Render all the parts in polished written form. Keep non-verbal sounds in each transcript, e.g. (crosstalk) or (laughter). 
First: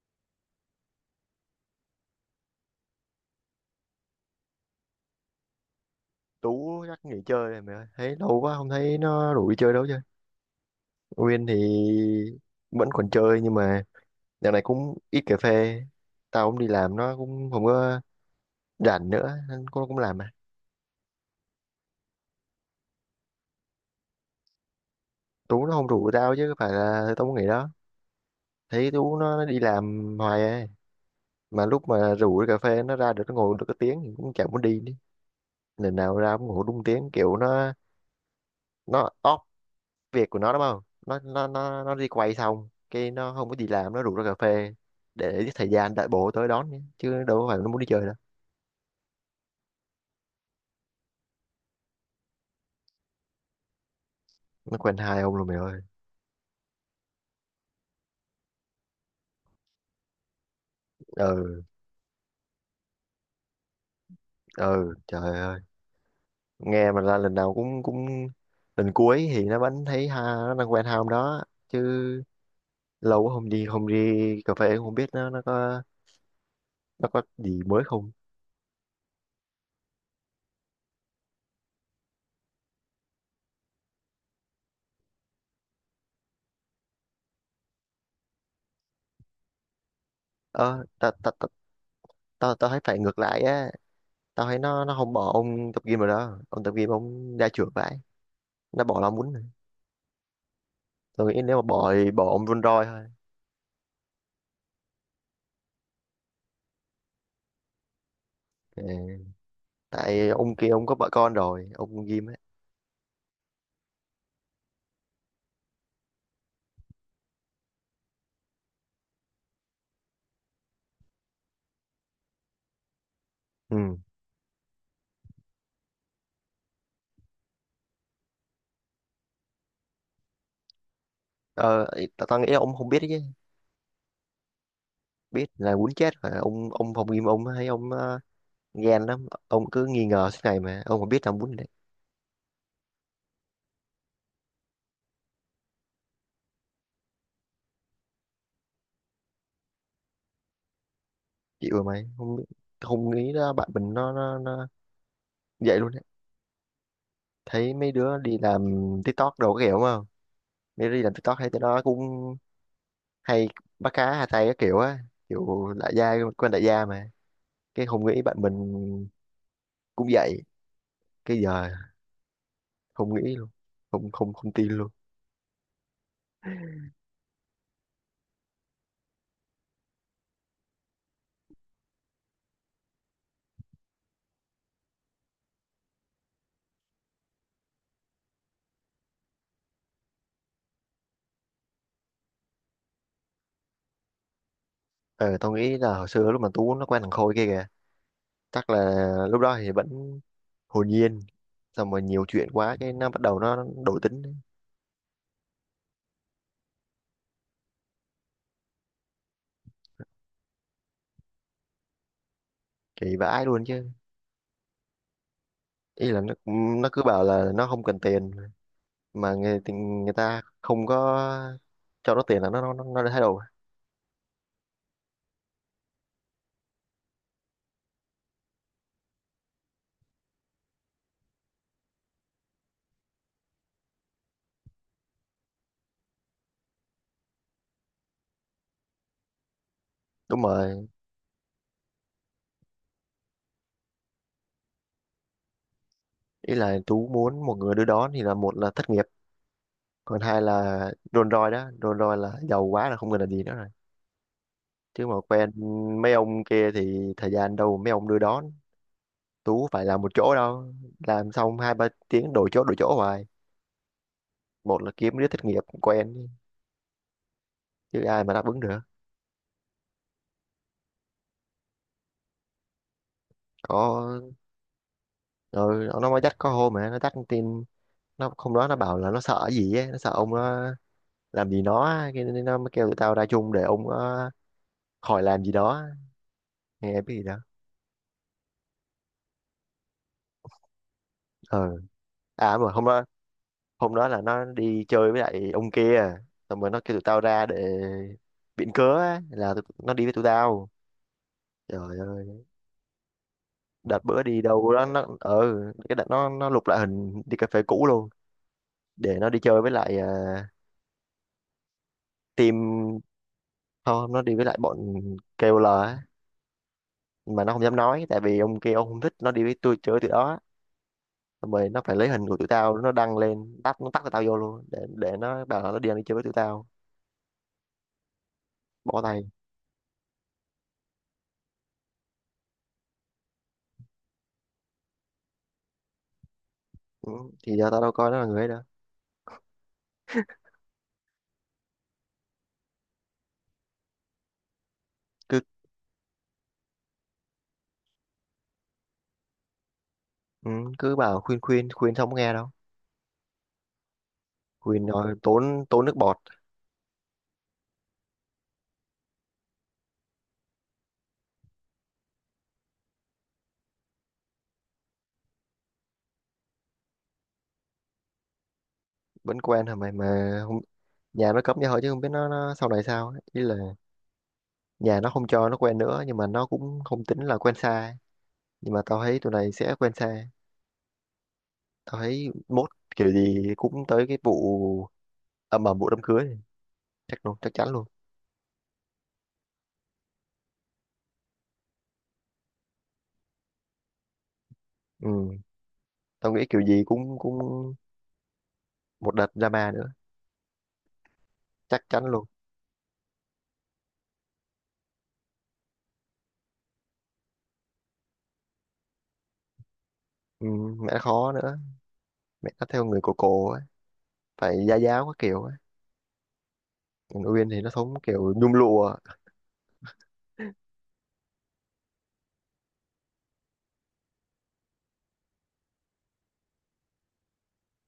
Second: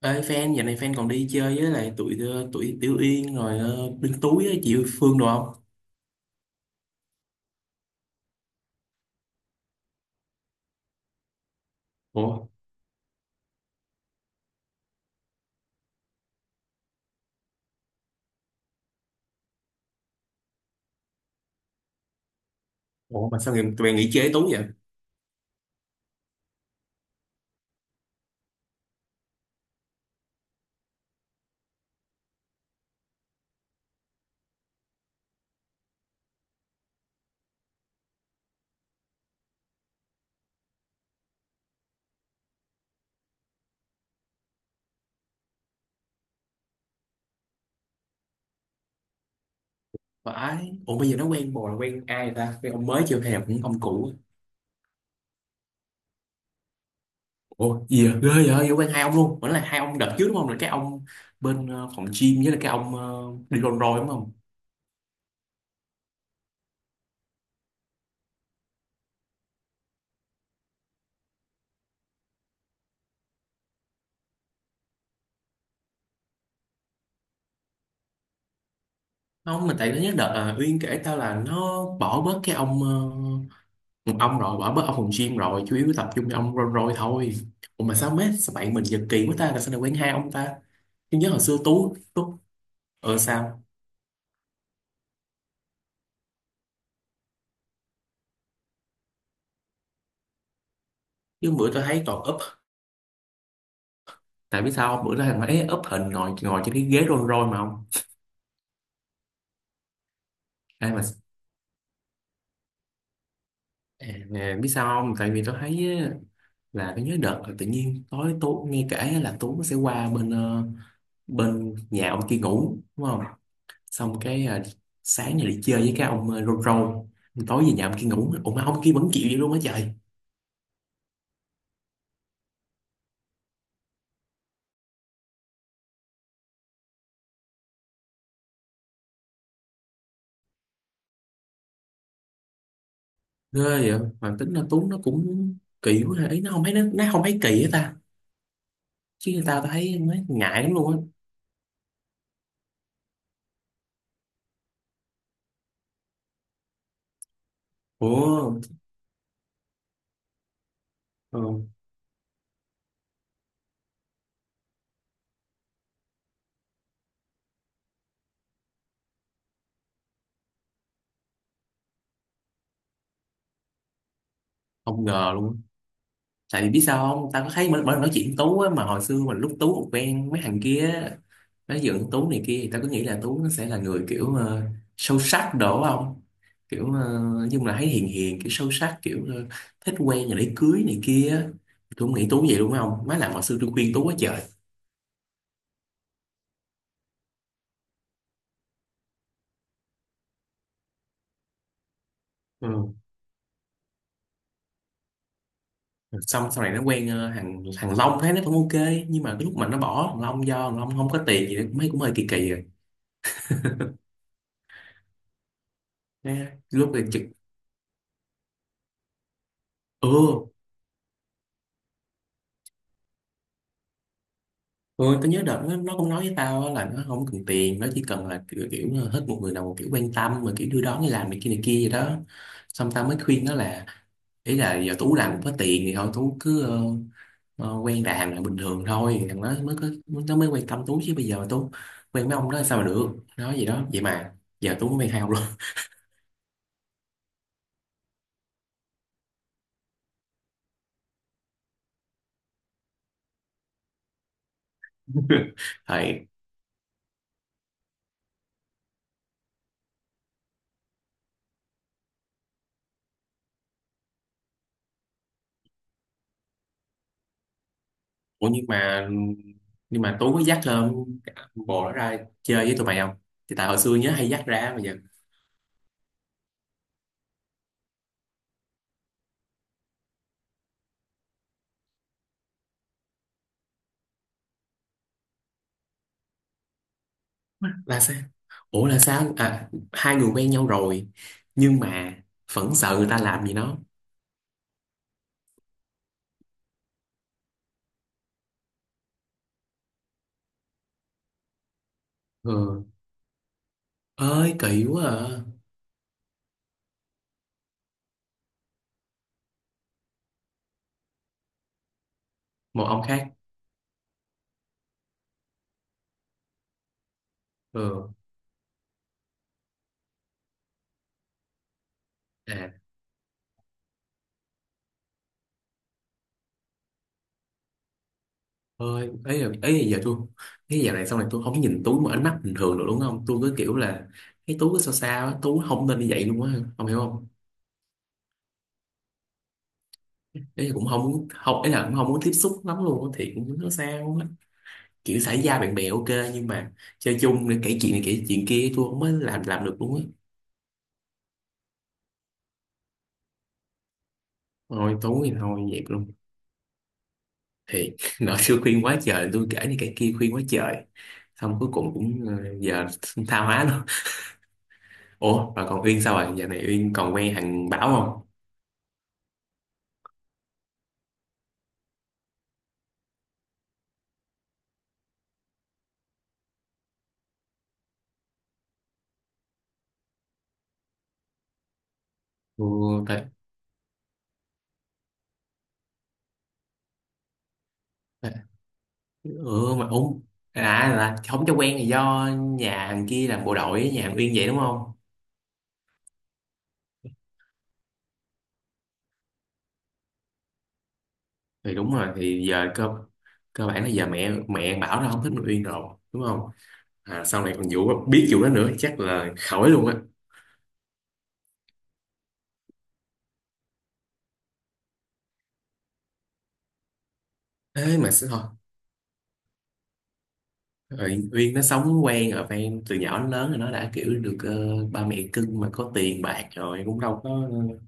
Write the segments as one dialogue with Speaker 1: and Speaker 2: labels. Speaker 1: Ê fan, giờ này fan còn đi chơi với lại tụi tụi Tiểu Yên rồi Đinh Túi á, chị Phương đồ không?
Speaker 2: Tú chắc nghỉ chơi rồi mày ơi, thấy lâu quá không thấy nó rủ đi chơi đâu chứ nguyên thì
Speaker 1: Ủa,
Speaker 2: vẫn còn chơi. Nhưng mà dạo này cũng ít cà phê, tao cũng đi làm, nó cũng không có rảnh nữa nên cũng cũng làm mà.
Speaker 1: ủa mà sao người tụi bạn nghỉ chơi với Tú vậy?
Speaker 2: Tú nó không rủ tao chứ có phải là tao muốn nghỉ đó. Thấy Tú nó đi làm hoài ấy. Mà lúc mà rủ đi cà phê nó ra được, nó ngồi được cái tiếng thì cũng chẳng muốn đi nữa. Lần nào ra cũng ngồi đúng tiếng kiểu nó off việc của nó đúng không, nó đi quay xong cái nó không có gì làm, nó rủ ra cà phê để giết thời gian đợi bố tới đón nhé. Chứ đâu có phải nó muốn đi chơi đâu.
Speaker 1: Phải, ủa bây giờ nó quen bồ là quen ai rồi ta? Quen ông mới chưa hay là cũng ông cũ?
Speaker 2: Nó quen hai ông luôn mày ơi.
Speaker 1: Ủa, gì vậy? Ghê vậy, vậy quen hai ông luôn. Vẫn là hai ông đợt trước đúng không? Là cái ông
Speaker 2: Ừ.
Speaker 1: bên phòng gym với là cái ông đi Rolls Royce đúng không?
Speaker 2: Ừ, trời ơi, nghe mà là lần nào cũng cũng lần cuối thì nó vẫn thấy ha, nó đang quen hai ông đó chứ. Lâu quá không đi, không đi cà phê cũng không biết nó có, nó có gì mới không.
Speaker 1: Không, mà tại nó nhớ đợt Uyên kể tao là nó bỏ bớt cái ông rồi bỏ bớt ông phòng gym rồi chủ yếu tập trung cho ông rong roi thôi. Ủa mà sao mấy, sao bạn mình giật kỳ quá ta là sao lại quen hai ông ta.
Speaker 2: ờ tao
Speaker 1: Nhưng nhớ
Speaker 2: tao
Speaker 1: hồi
Speaker 2: tao
Speaker 1: xưa tú tú.
Speaker 2: tao tao thấy phải
Speaker 1: Ờ
Speaker 2: ngược lại
Speaker 1: sao?
Speaker 2: á. Tao thấy nó không bỏ ông tập gym rồi đó, ông tập gym ông ra trưởng vậy, nó bỏ làm muốn. Tôi nghĩ
Speaker 1: Chứ
Speaker 2: nếu mà
Speaker 1: bữa tôi
Speaker 2: bỏ
Speaker 1: thấy
Speaker 2: thì
Speaker 1: còn
Speaker 2: bỏ
Speaker 1: up,
Speaker 2: ông Vun Roy thôi.
Speaker 1: tại biết sao không? Bữa đó thằng ấy up hình ngồi ngồi trên cái ghế rong roi mà không
Speaker 2: Ừ. Tại ông kia ông
Speaker 1: ai
Speaker 2: có
Speaker 1: mà
Speaker 2: vợ con rồi, ông Won Ghim ấy.
Speaker 1: à, à, biết sao không, tại vì tôi thấy á, là tôi nhớ đợt là tự nhiên tối tú nghe kể á, là tú sẽ qua bên bên nhà ông kia ngủ đúng không,
Speaker 2: Ừ.
Speaker 1: xong cái sáng này đi chơi với cái ông rong roi, tối về nhà ông kia ngủ. Ủa mà ông kia vẫn chịu vậy luôn á trời.
Speaker 2: Tao tao nghĩ ông không biết chứ biết là muốn chết rồi. Ông phòng Ghim ông hay ông ghen lắm, ông cứ nghi ngờ suốt ngày mà ông không biết làm muốn đấy.
Speaker 1: Ghê. Vậy mà tính là Tuấn nó cũng kỳ quá ha. Ý nó không thấy kỳ hết ta chứ, người ta tao thấy nó ngại lắm luôn á.
Speaker 2: Chịu rồi mày không biết. Không nghĩ là bạn mình nó vậy luôn đấy. Thấy mấy đứa đi
Speaker 1: Ủa.
Speaker 2: làm TikTok đồ cái kiểu đúng không, mấy đứa đi làm TikTok
Speaker 1: ờ,
Speaker 2: thấy tụi nó cũng hay bắt cá hai tay cái kiểu á, kiểu đại gia quen đại gia mà. Cái không nghĩ bạn mình cũng vậy, cái giờ không nghĩ luôn, không không không tin luôn.
Speaker 1: không ngờ luôn á. Tại vì biết sao không, tao có thấy mỗi mỗi lần nói chuyện với Tú á, mà hồi xưa mình lúc Tú còn quen mấy thằng kia á, nói dựng Tú này kia, thì tao cứ nghĩ là Tú nó sẽ là người kiểu sâu sắc đổ không, kiểu nói chung là thấy hiền hiền kiểu sâu sắc kiểu thích quen rồi để cưới này kia á. Tôi không nghĩ Tú vậy đúng không má, làm hồi xưa tôi khuyên Tú quá trời.
Speaker 2: Ờ, tao nghĩ là hồi xưa lúc mà Tú nó quen thằng Khôi kia kìa chắc là lúc đó thì vẫn hồn nhiên, xong rồi nhiều chuyện
Speaker 1: Ừ.
Speaker 2: quá cái nó bắt đầu nó đổi tính đấy.
Speaker 1: Xong sau này nó quen thằng thằng Long thấy nó cũng ok, nhưng mà cái lúc mà nó bỏ thằng Long do thằng Long không có tiền gì cũng thấy cũng hơi kỳ kỳ rồi.
Speaker 2: Kỳ vãi luôn chứ. Ý là nó
Speaker 1: Thế
Speaker 2: nó
Speaker 1: lúc
Speaker 2: cứ
Speaker 1: này trực.
Speaker 2: bảo là nó không cần tiền mà người thì người ta
Speaker 1: Ừ.
Speaker 2: không có cho nó tiền là nó đã thay đổi.
Speaker 1: Ừ tao nhớ đợt nó cũng nói với tao á là nó không cần tiền, nó chỉ cần là kiểu, kiểu là hết một người nào một kiểu quan tâm mà kiểu đưa đón đi làm này kia vậy đó. Xong tao mới khuyên nó là ý là giờ Tú làm cũng có tiền thì thôi Tú cứ quen đàn là bình thường thôi, thằng nó mới có, nó
Speaker 2: Đúng
Speaker 1: mới quan tâm
Speaker 2: rồi.
Speaker 1: Tú, chứ bây giờ mà Tú quen mấy ông đó sao mà được, nói gì đó vậy mà giờ Tú mới quen hai luôn.
Speaker 2: Ý là Tú muốn một người đưa đón thì là một là thất nghiệp, còn hai là đồn roi đó, đồn roi là giàu quá là không cần là gì nữa rồi. Chứ mà quen
Speaker 1: (laughs)
Speaker 2: mấy
Speaker 1: Thầy.
Speaker 2: ông kia thì thời gian đâu mà mấy ông đưa đón. Tú phải làm một chỗ đâu, làm xong hai ba tiếng đổi chỗ hoài, một là kiếm đứa thất nghiệp quen chứ ai mà đáp
Speaker 1: Ủa
Speaker 2: ứng
Speaker 1: nhưng
Speaker 2: được.
Speaker 1: mà, nhưng mà Tú có dắt lên bộ đó ra chơi với tụi mày không? Thì tại hồi xưa nhớ hay
Speaker 2: Có,
Speaker 1: dắt ra mà giờ
Speaker 2: rồi nó mới dắt có hôm mà nó dắt tin. Nó không đó, nó bảo là nó sợ gì ấy, nó sợ ông nó làm gì nó á, cái nên nó mới kêu tụi tao ra chung để ông nó khỏi làm gì đó, nghe biết gì đó.
Speaker 1: là sao? Ủa là sao? À, hai người quen nhau rồi
Speaker 2: Ờ.
Speaker 1: nhưng mà
Speaker 2: À mà
Speaker 1: vẫn
Speaker 2: hôm
Speaker 1: sợ
Speaker 2: đó,
Speaker 1: người ta làm gì nó.
Speaker 2: hôm đó là nó đi chơi với lại ông kia, xong rồi nó kêu tụi tao ra để biện cớ á, là nó đi với tụi tao. Trời ơi.
Speaker 1: Ừ.
Speaker 2: Đợt bữa đi
Speaker 1: Ơi
Speaker 2: đâu
Speaker 1: kỳ
Speaker 2: đó
Speaker 1: quá
Speaker 2: nó
Speaker 1: à.
Speaker 2: ừ. Cái đợt nó lục lại hình đi cà phê cũ luôn để nó đi chơi với lại
Speaker 1: Một
Speaker 2: team.
Speaker 1: ông khác.
Speaker 2: Không, nó đi với lại bọn KOL á. Nhưng mà nó không dám nói
Speaker 1: Ừ.
Speaker 2: tại vì ông kia ông không thích nó đi với tôi chơi tụi đó. Xong rồi nó phải lấy hình của tụi
Speaker 1: À,
Speaker 2: tao nó đăng lên, tắt, nó tắt tụi tao vô luôn để nó bảo là nó đi ăn đi chơi với tụi tao. Bỏ
Speaker 1: ơi
Speaker 2: tay.
Speaker 1: ấy là, ấy là giờ tôi, cái giờ này sau này tôi không nhìn Tú một ánh mắt bình thường được đúng không? Tôi cứ kiểu là cái Tú cứ sao sao á, Tú không nên như vậy luôn á, không hiểu
Speaker 2: Ừ.
Speaker 1: không?
Speaker 2: Thì giờ tao đâu coi nó là người ấy đâu.
Speaker 1: Ý là cũng không muốn, không ấy là cũng không muốn tiếp xúc lắm luôn á, thì cũng nó sao á. Kiểu xã giao bạn bè ok, nhưng mà chơi chung để kể chuyện này kể chuyện kia tôi không mới làm được luôn á.
Speaker 2: Ừ, cứ bảo khuyên khuyên khuyên không có nghe đâu, khuyên
Speaker 1: Thôi
Speaker 2: nói
Speaker 1: tối thì thôi
Speaker 2: tốn tốn
Speaker 1: dẹp
Speaker 2: nước
Speaker 1: luôn
Speaker 2: bọt.
Speaker 1: thì. (laughs) Nợ xưa khuyên quá trời, tôi kể này kể kia khuyên quá trời, xong cuối cùng cũng giờ (laughs) tha hóa luôn. (laughs) Ủa mà còn Uyên sao rồi, giờ này Uyên còn quen thằng Bảo không?
Speaker 2: Vẫn quen hả mày, mà không, nhà nó cấm như hỏi chứ không biết nó sau này sao ấy. Ý là nhà nó không cho nó quen nữa nhưng mà nó cũng không tính là quen xa ấy. Nhưng mà tao thấy tụi này sẽ quen xa. Tao thấy
Speaker 1: Ừ,
Speaker 2: mốt kiểu
Speaker 1: tại,
Speaker 2: gì cũng tới cái vụ ầm ầm vụ đám cưới này. Chắc luôn, chắc chắn luôn.
Speaker 1: tại ừ mà úng, à là không cho quen là do nhà thằng kia làm bộ đội với nhà thằng Uyên vậy đúng không.
Speaker 2: Ừ, tao nghĩ kiểu gì cũng cũng một đợt drama nữa.
Speaker 1: Thì
Speaker 2: Chắc
Speaker 1: đúng
Speaker 2: chắn
Speaker 1: rồi
Speaker 2: luôn.
Speaker 1: thì giờ cơ, cơ bản là giờ mẹ mẹ Bảo nó không thích thằng Uyên rồi đúng không. À, sau này còn vụ biết vụ đó nữa chắc là khỏi luôn á.
Speaker 2: Ừ, mẹ nó khó nữa. Mẹ nó theo người cổ cổ ấy, phải gia giáo các kiểu ấy. Còn Uyên thì nó sống
Speaker 1: Thế mà sẽ
Speaker 2: kiểu
Speaker 1: thôi.
Speaker 2: nhung lụa.
Speaker 1: Rồi Uyên nó sống quen ở ven từ nhỏ đến lớn rồi, nó đã kiểu được ba mẹ cưng mà có tiền bạc rồi cũng đâu có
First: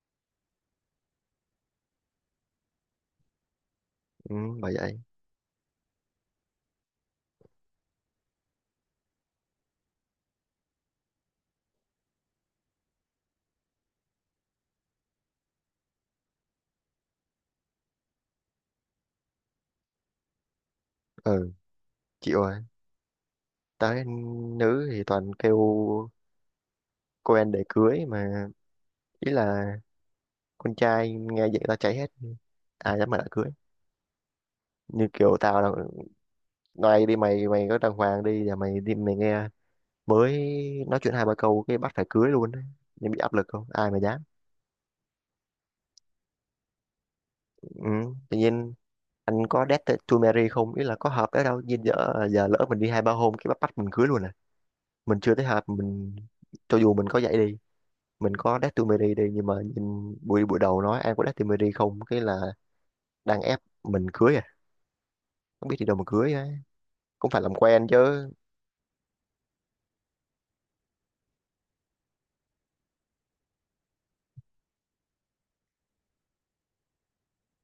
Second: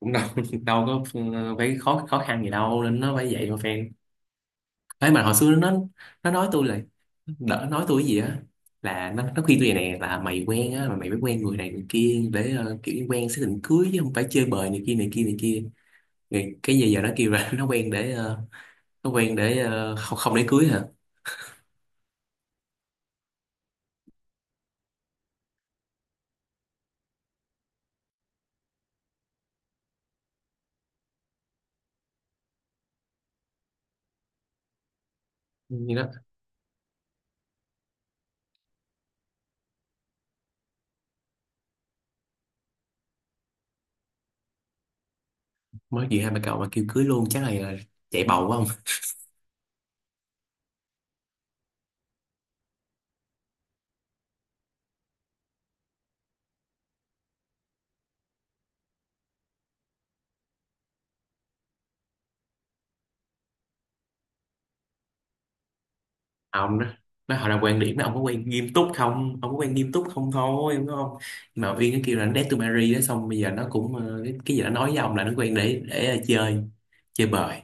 Speaker 1: cũng đâu (laughs) đâu có phải khó khó khăn gì đâu, nên nó phải vậy mà fan.
Speaker 2: Ừ, bởi vậy.
Speaker 1: Thế mà hồi xưa nó nói tôi là đỡ nói tôi cái gì á, là nó khuyên tôi vậy nè, là mày quen á mà mày phải quen người này người kia để kiểu quen xác định cưới chứ không phải chơi bời này kia này kia này kia. Thì cái giờ giờ nó kêu là (laughs) nó quen để không, không để cưới hả.
Speaker 2: Ừ chịu rồi. Tới nữ thì toàn kêu cô anh để cưới mà. Ý là con trai nghe vậy tao cháy hết, ai dám mà đã cưới. Như kiểu tao là
Speaker 1: Như đó
Speaker 2: ngoài đi, mày mày có đàng hoàng đi là mày đi mày nghe, mới nói chuyện hai ba câu cái bắt phải cưới luôn đấy, nên bị áp lực không ai mà dám.
Speaker 1: mới gì hai bà cậu mà kêu cưới luôn chắc là
Speaker 2: Ừ,
Speaker 1: chạy
Speaker 2: tự
Speaker 1: bầu quá không.
Speaker 2: nhiên anh có date to marry không, ý là có hợp đấy đâu nhìn giờ, giờ lỡ mình đi hai ba hôm cái bắt bắt mình cưới luôn à. Mình chưa thấy hợp mình, cho dù mình có vậy đi, mình có Datumeri đi nhưng mà nhìn buổi buổi đầu nói ai có Datumeri không cái là đang ép mình cưới à, không biết đi đâu mà cưới á.
Speaker 1: À, ông đó
Speaker 2: Cũng
Speaker 1: nó
Speaker 2: phải
Speaker 1: họ
Speaker 2: làm
Speaker 1: là quan
Speaker 2: quen
Speaker 1: điểm đó, ông có
Speaker 2: chứ.
Speaker 1: quen nghiêm túc không, ông có quen nghiêm túc không thôi đúng không. Nhưng mà Uyên nó kêu là nó date to marry đó, xong bây giờ nó cũng cái gì nó nói với ông là nó quen để chơi, chơi bời.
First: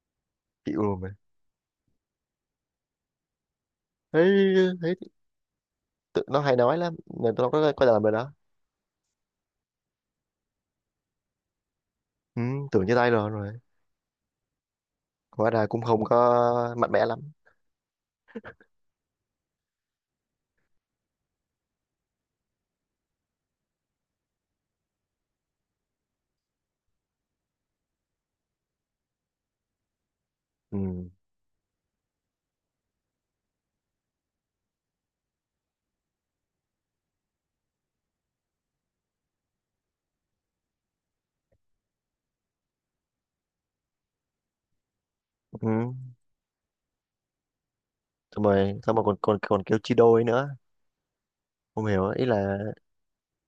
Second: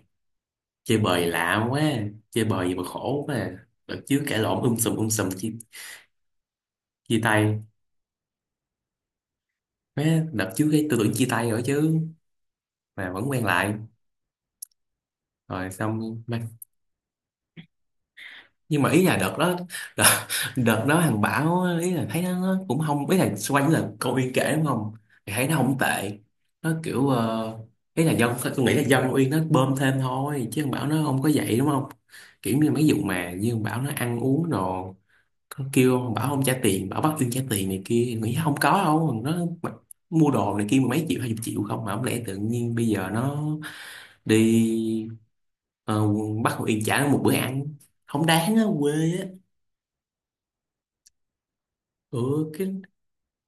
Speaker 2: Chịu rồi
Speaker 1: Chơi
Speaker 2: mà.
Speaker 1: bời lạ quá, chơi bời gì mà khổ quá à. Đợt trước
Speaker 2: Thấy,
Speaker 1: cãi lộn
Speaker 2: thấy
Speaker 1: sùm sùm chia,
Speaker 2: tự, nó hay nói lắm,
Speaker 1: chia
Speaker 2: nên tôi
Speaker 1: tay.
Speaker 2: có làm rồi đó.
Speaker 1: Má, đợt trước cái tôi tưởng chia tay rồi chứ,
Speaker 2: Ừ, tưởng như tay
Speaker 1: mà
Speaker 2: rồi
Speaker 1: vẫn quen
Speaker 2: rồi,
Speaker 1: lại
Speaker 2: hóa ra
Speaker 1: rồi
Speaker 2: cũng không
Speaker 1: xong.
Speaker 2: có mạnh mẽ lắm.
Speaker 1: Nhưng mà ý là đợt đó, đợt, đợt đó thằng Bảo á, ý là thấy nó cũng không, ý là xoay quanh là câu Uyên kể đúng không, thì thấy nó không tệ, nó kiểu ý là dân tôi nghĩ là dân Uyên nó bơm thêm thôi chứ thằng Bảo nó
Speaker 2: Ừ,
Speaker 1: không có vậy đúng không. Kiểu như mấy vụ mà như thằng Bảo nó ăn uống rồi nó kêu thằng Bảo không trả tiền, Bảo bắt Uyên trả tiền này kia, nghĩ không có đâu. Nó mặc- mua đồ này kia mười mấy triệu hai chục triệu không, mà không lẽ tự nhiên bây giờ nó đi
Speaker 2: ừ.
Speaker 1: ờ, bắt Uyên trả nó một bữa ăn không
Speaker 2: Xong
Speaker 1: đáng á
Speaker 2: rồi,
Speaker 1: quê.
Speaker 2: xong rồi còn còn còn kêu chia đôi nữa, không hiểu. Ý
Speaker 1: Ừ
Speaker 2: là
Speaker 1: cái,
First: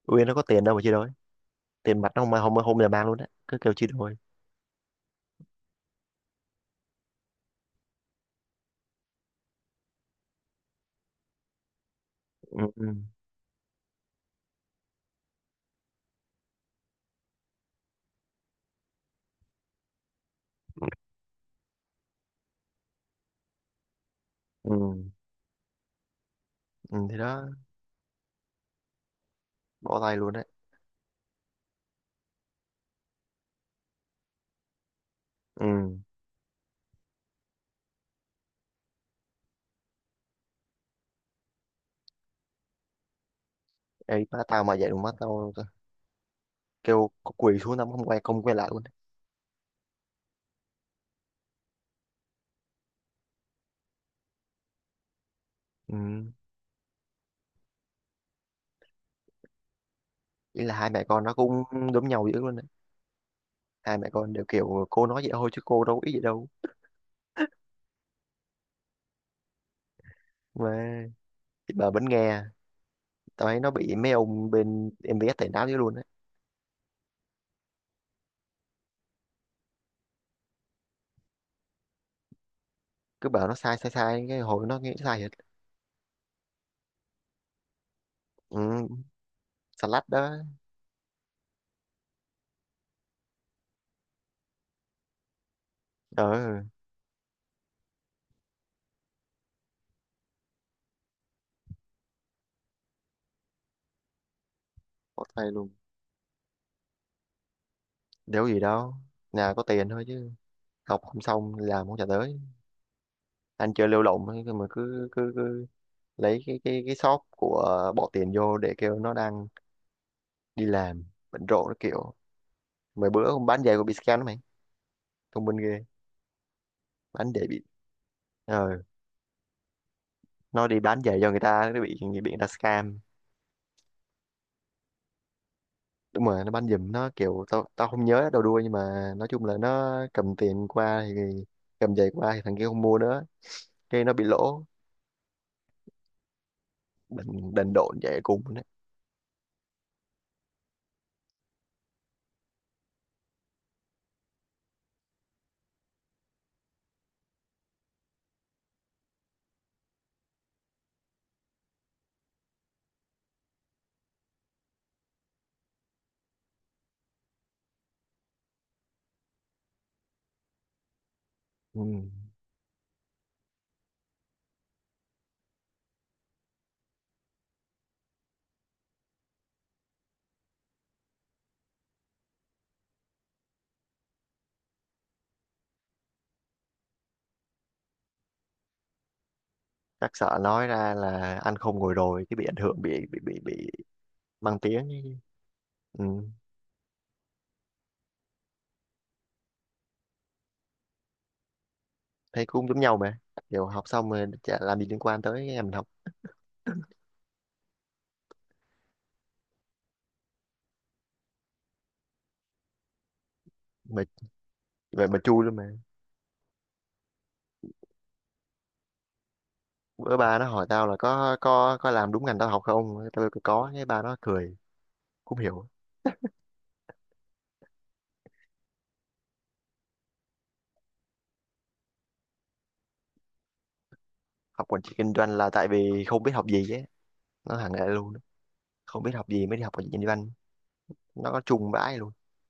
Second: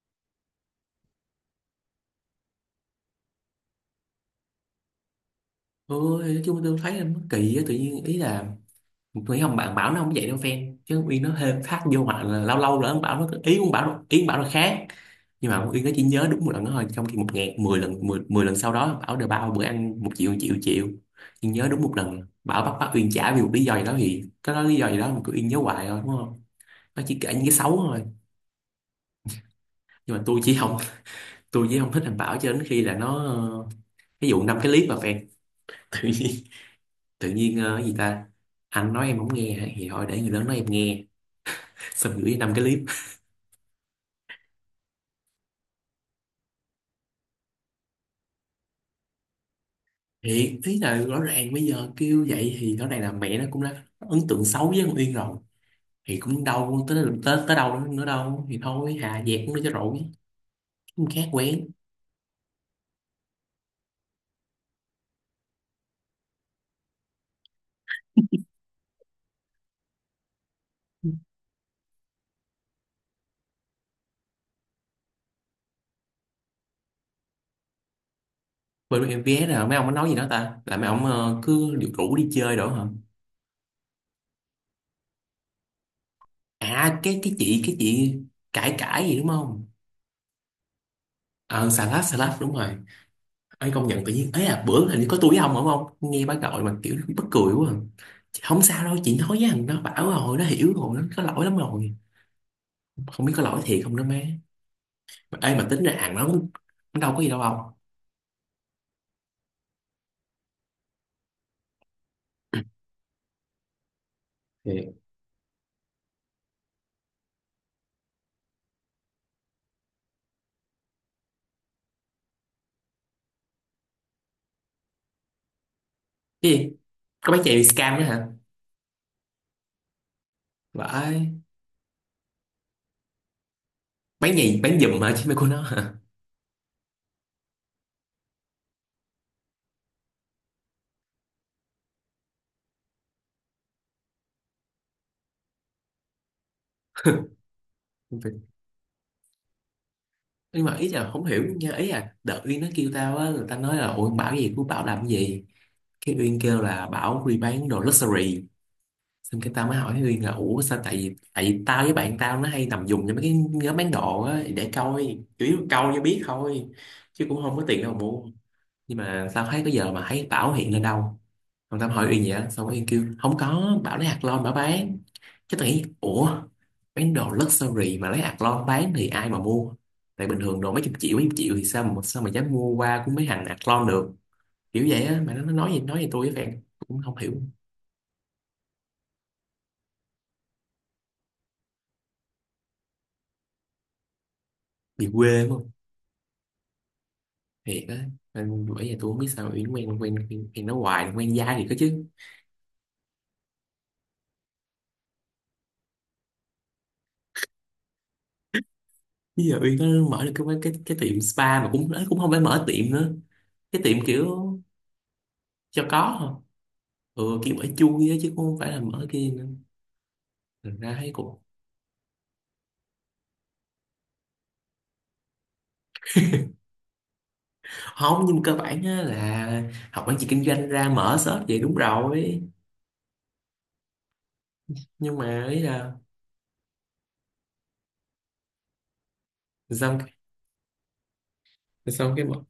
Speaker 2: Uyên nó có tiền đâu mà chia đôi, tiền mặt nó không không không là mang luôn á, cứ kêu chia đôi.
Speaker 1: ừ, thì nói chung tôi thấy là nó kỳ á, tự nhiên ý là nghĩ không, bạn bảo nó không vậy đâu fan, chứ Uyên nó thêm thắt vô, hoặc là lâu
Speaker 2: Ừ,
Speaker 1: lâu
Speaker 2: ừ,
Speaker 1: là ông bảo nó, ý ông bảo nó, ý ông bảo nó khác, nhưng mà ông Uyên nó chỉ nhớ đúng một lần đó thôi, trong khi một ngàn mười lần mười, mười lần sau đó bảo đều bao bữa ăn một triệu một triệu một triệu, nhưng nhớ đúng một lần bảo bắt bắt Uyên trả vì một lý do gì đó, thì cái đó
Speaker 2: ừ,
Speaker 1: lý do gì đó mà cứ Uyên nhớ hoài thôi đúng không.
Speaker 2: ừ,
Speaker 1: Nó
Speaker 2: thì
Speaker 1: chỉ kể những
Speaker 2: đó.
Speaker 1: cái xấu thôi.
Speaker 2: Bỏ tay
Speaker 1: Nhưng mà
Speaker 2: luôn
Speaker 1: tôi
Speaker 2: đấy.
Speaker 1: chỉ không, (laughs) tôi chỉ không thích thằng Bảo cho đến khi là nó ví dụ năm cái clip mà fan.
Speaker 2: Ừ.
Speaker 1: (laughs) Tự nhiên cái gì ta, anh nói em không nghe thì thôi để người lớn nói em nghe. (laughs) Xong gửi năm cái clip.
Speaker 2: Ê, má tao mà vậy má tao kêu có quỳ xuống tao không quay, không quay lại luôn đấy.
Speaker 1: Thiệt, ý là rõ ràng bây giờ kêu vậy thì rõ ràng là mẹ nó cũng đã có ấn tượng xấu với con Uyên rồi. Thì
Speaker 2: Ừ.
Speaker 1: cũng đâu tới tới, tới đâu nữa đâu, thì thôi hà dẹp cũng cho rồi.
Speaker 2: Ý là hai mẹ
Speaker 1: Cũng
Speaker 2: con
Speaker 1: khác
Speaker 2: nó cũng
Speaker 1: quen.
Speaker 2: đúng nhau dữ luôn đấy. Hai mẹ con đều kiểu cô nói vậy thôi chứ cô đâu có ý gì đâu mà, thì bà vẫn nghe. Tao thấy nó bị mấy ông bên MBS tẩy não dữ luôn đấy.
Speaker 1: Bên em vé là mấy ông có nói gì đó ta, là mấy ông cứ điều rủ đi chơi đó hả.
Speaker 2: Cứ bảo nó sai sai sai cái hồi nó nghĩ sai hết.
Speaker 1: À cái chị cãi
Speaker 2: Ừ.
Speaker 1: cãi gì đúng không.
Speaker 2: Salad đó.
Speaker 1: Ờ xà lách, xà lách đúng rồi. Ấy công nhận tự nhiên ấy, à bữa hình như có tôi với ông đúng không,
Speaker 2: Ờ,
Speaker 1: nghe bác gọi mà kiểu bất cười quá à. Chị, không sao đâu chị, nói với thằng nó bảo rồi, nó hiểu rồi, nó có lỗi lắm rồi. Không biết có lỗi thiệt không nữa má.
Speaker 2: có
Speaker 1: Mà
Speaker 2: tay
Speaker 1: ấy mà
Speaker 2: luôn.
Speaker 1: tính ra hàng nó cũng, nó đâu có gì đâu ông.
Speaker 2: Đéo gì đâu, nhà có tiền thôi chứ, học không xong làm không trả tới, anh chơi lêu lổng ấy, mà
Speaker 1: Thì
Speaker 2: cứ cứ, cứ lấy cái cái shop của bỏ tiền vô để kêu nó đăng đi làm bận rộn nó kiểu. Mấy bữa không bán giày của bị scam đó mày, thông minh ghê.
Speaker 1: cái gì,
Speaker 2: Bán
Speaker 1: có bán
Speaker 2: giày
Speaker 1: giày
Speaker 2: bị.
Speaker 1: bị scam nữa hả?
Speaker 2: Ờ, nó đi bán giày cho
Speaker 1: Vãi.
Speaker 2: người ta nó bị người ta scam.
Speaker 1: Bán giày bán giùm hả chứ mày của nó hả.
Speaker 2: Đúng rồi, nó bán giùm, nó kiểu tao, tao không nhớ đầu đuôi nhưng mà nói chung là nó cầm tiền qua thì, cầm giày qua thì thằng kia không mua nữa cái nó bị lỗ. Đần, đần độn vậy cùng đấy.
Speaker 1: Nhưng mà ý là không hiểu nha, ý là đợt Uyên nó kêu tao á, người ta nói là ủa Bảo gì của Bảo làm cái gì, cái Uyên kêu là Bảo đi bán đồ luxury. Xong cái tao mới hỏi Huy là ủa sao, tại vì tao với bạn tao nó hay nằm dùng cho mấy cái nhóm bán đồ á, để coi chủ yếu câu cho biết thôi chứ cũng không có tiền đâu mà mua. Nhưng mà tao thấy tới giờ mà thấy Bảo hiện lên đâu.
Speaker 2: Ừ.
Speaker 1: Còn tao hỏi Uyên vậy á, xong Uyên kêu không có, Bảo lấy hạt lon Bảo bán. Chứ tao nghĩ ủa, bán đồ luxury mà lấy hạt lon bán thì ai mà mua, tại bình thường đồ mấy chục triệu thì sao mà dám mua qua của mấy thằng hạt lon được, kiểu vậy á. Mà nó nói gì tôi với bạn cũng không hiểu.
Speaker 2: Chắc sợ nói ra là ăn không ngồi rồi cái bị ảnh hưởng, bị mang tiếng
Speaker 1: Bị
Speaker 2: ấy.
Speaker 1: quê quá.
Speaker 2: Ừ.
Speaker 1: Thiệt á. Nên bởi giờ tôi không biết sao Uyên quen quen quen, quen nó hoài, quen dai thì có chứ.
Speaker 2: Thấy cũng giống nhau mà, kiểu học xong rồi chả làm gì liên quan tới em học
Speaker 1: Bây giờ Uyên nó mở được cái tiệm spa mà cũng, nó cũng không phải mở tiệm nữa, cái
Speaker 2: mà.
Speaker 1: tiệm kiểu
Speaker 2: Vậy mà chui luôn mà.
Speaker 1: cho có thôi. Ừ kiểu ở chui á chứ cũng không phải là mở kia nữa.
Speaker 2: Bữa ba nó hỏi
Speaker 1: Thành
Speaker 2: tao
Speaker 1: ra
Speaker 2: là
Speaker 1: thấy
Speaker 2: có
Speaker 1: cũng
Speaker 2: có làm đúng ngành tao học không, tao kêu có cái ba nó cười, cũng hiểu.
Speaker 1: không, nhưng mà cơ bản á là học quản trị kinh doanh ra mở shop vậy đúng rồi.
Speaker 2: Học quản trị kinh
Speaker 1: Nhưng
Speaker 2: doanh
Speaker 1: mà
Speaker 2: là
Speaker 1: ý
Speaker 2: tại
Speaker 1: là
Speaker 2: vì không biết học gì ấy. Nó thẳng lại luôn đó. Không biết học gì mới đi học quản trị
Speaker 1: xong,
Speaker 2: kinh doanh. Nó có chung vãi luôn.
Speaker 1: xong cái mở-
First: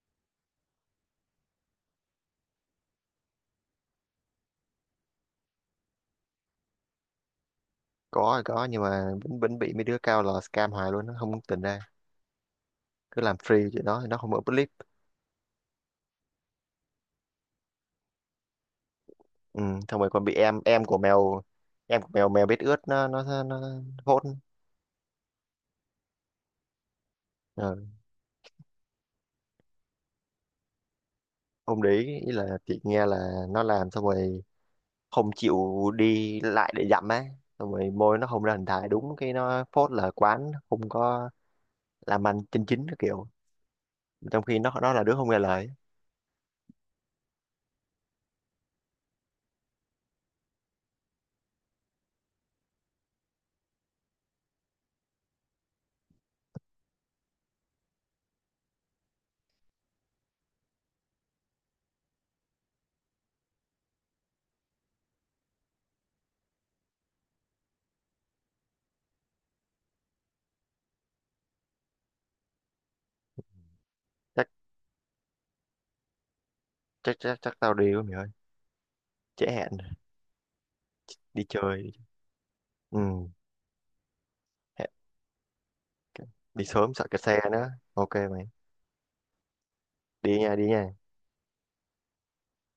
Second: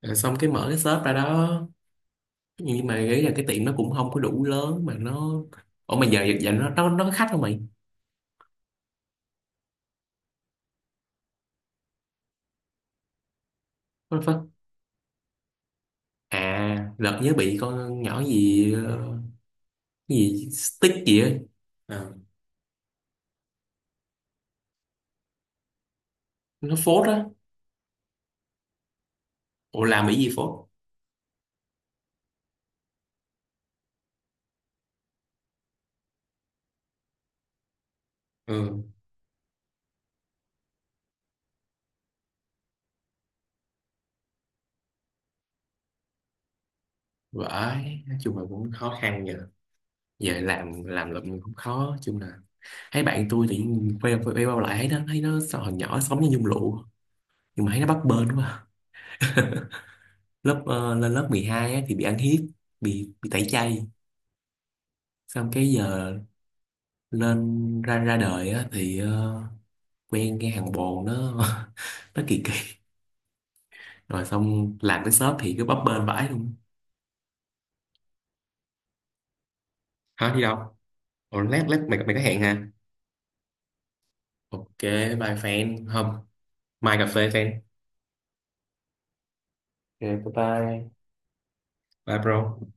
Speaker 1: à, xong cái mở cái shop ra đó, nhưng mà ý là cái tiệm nó cũng không có đủ lớn mà nó, ủa mà giờ giờ nó có khách không
Speaker 2: Có thì có nhưng mà vẫn vẫn bị mấy đứa cao là scam hoài luôn, nó không tỉnh ra. Cứ làm free chuyện đó thì nó không ở
Speaker 1: mày?
Speaker 2: clip.
Speaker 1: À lật nhớ bị con nhỏ gì
Speaker 2: Ừ, xong rồi
Speaker 1: cái
Speaker 2: còn bị
Speaker 1: gì
Speaker 2: em của
Speaker 1: stick gì ấy.
Speaker 2: mèo, em của
Speaker 1: Ờ,
Speaker 2: mèo mèo biết ướt nó hốt.
Speaker 1: nó phốt á.
Speaker 2: Ừ.
Speaker 1: Ủa làm bị gì phốt?
Speaker 2: Không để ý, ý là chị nghe là nó làm xong rồi không chịu đi lại để dặm á, xong rồi môi nó không ra hình hài
Speaker 1: Ừ
Speaker 2: đúng cái nó phốt là quán không có làm ăn chân chính cái kiểu, trong khi nó là đứa không nghe lời.
Speaker 1: vãi. Nói chung là cũng khó khăn giờ, giờ làm lụm cũng khó chung là. Thấy bạn tôi thì quay quay bao lại thấy nó, thấy nó sao hồi nhỏ sống như nhung lụa nhưng mà thấy nó bấp bênh quá. (laughs) Lớp lên lớp 12 á, thì bị ăn hiếp, bị tẩy chay, xong cái giờ lên ra ra đời á, thì quen cái thằng bồ nó (laughs) nó kỳ, rồi
Speaker 2: Chắc,
Speaker 1: xong làm cái shop thì cứ bấp bênh vãi luôn.
Speaker 2: chắc tao đi quá mày ơi, trễ hẹn.
Speaker 1: Hả đi đâu? Ủa,
Speaker 2: Đi
Speaker 1: lát lát
Speaker 2: chơi.
Speaker 1: mày mày có hẹn hả?
Speaker 2: Ừ,
Speaker 1: Ok,
Speaker 2: hẹn.
Speaker 1: bye fan không.
Speaker 2: Đi sớm
Speaker 1: Mai
Speaker 2: sợ
Speaker 1: cà
Speaker 2: kẹt
Speaker 1: phê
Speaker 2: xe
Speaker 1: fan.
Speaker 2: nữa, ok mày.
Speaker 1: Ok bye
Speaker 2: Đi nha, đi nha.
Speaker 1: bye. Bye bro.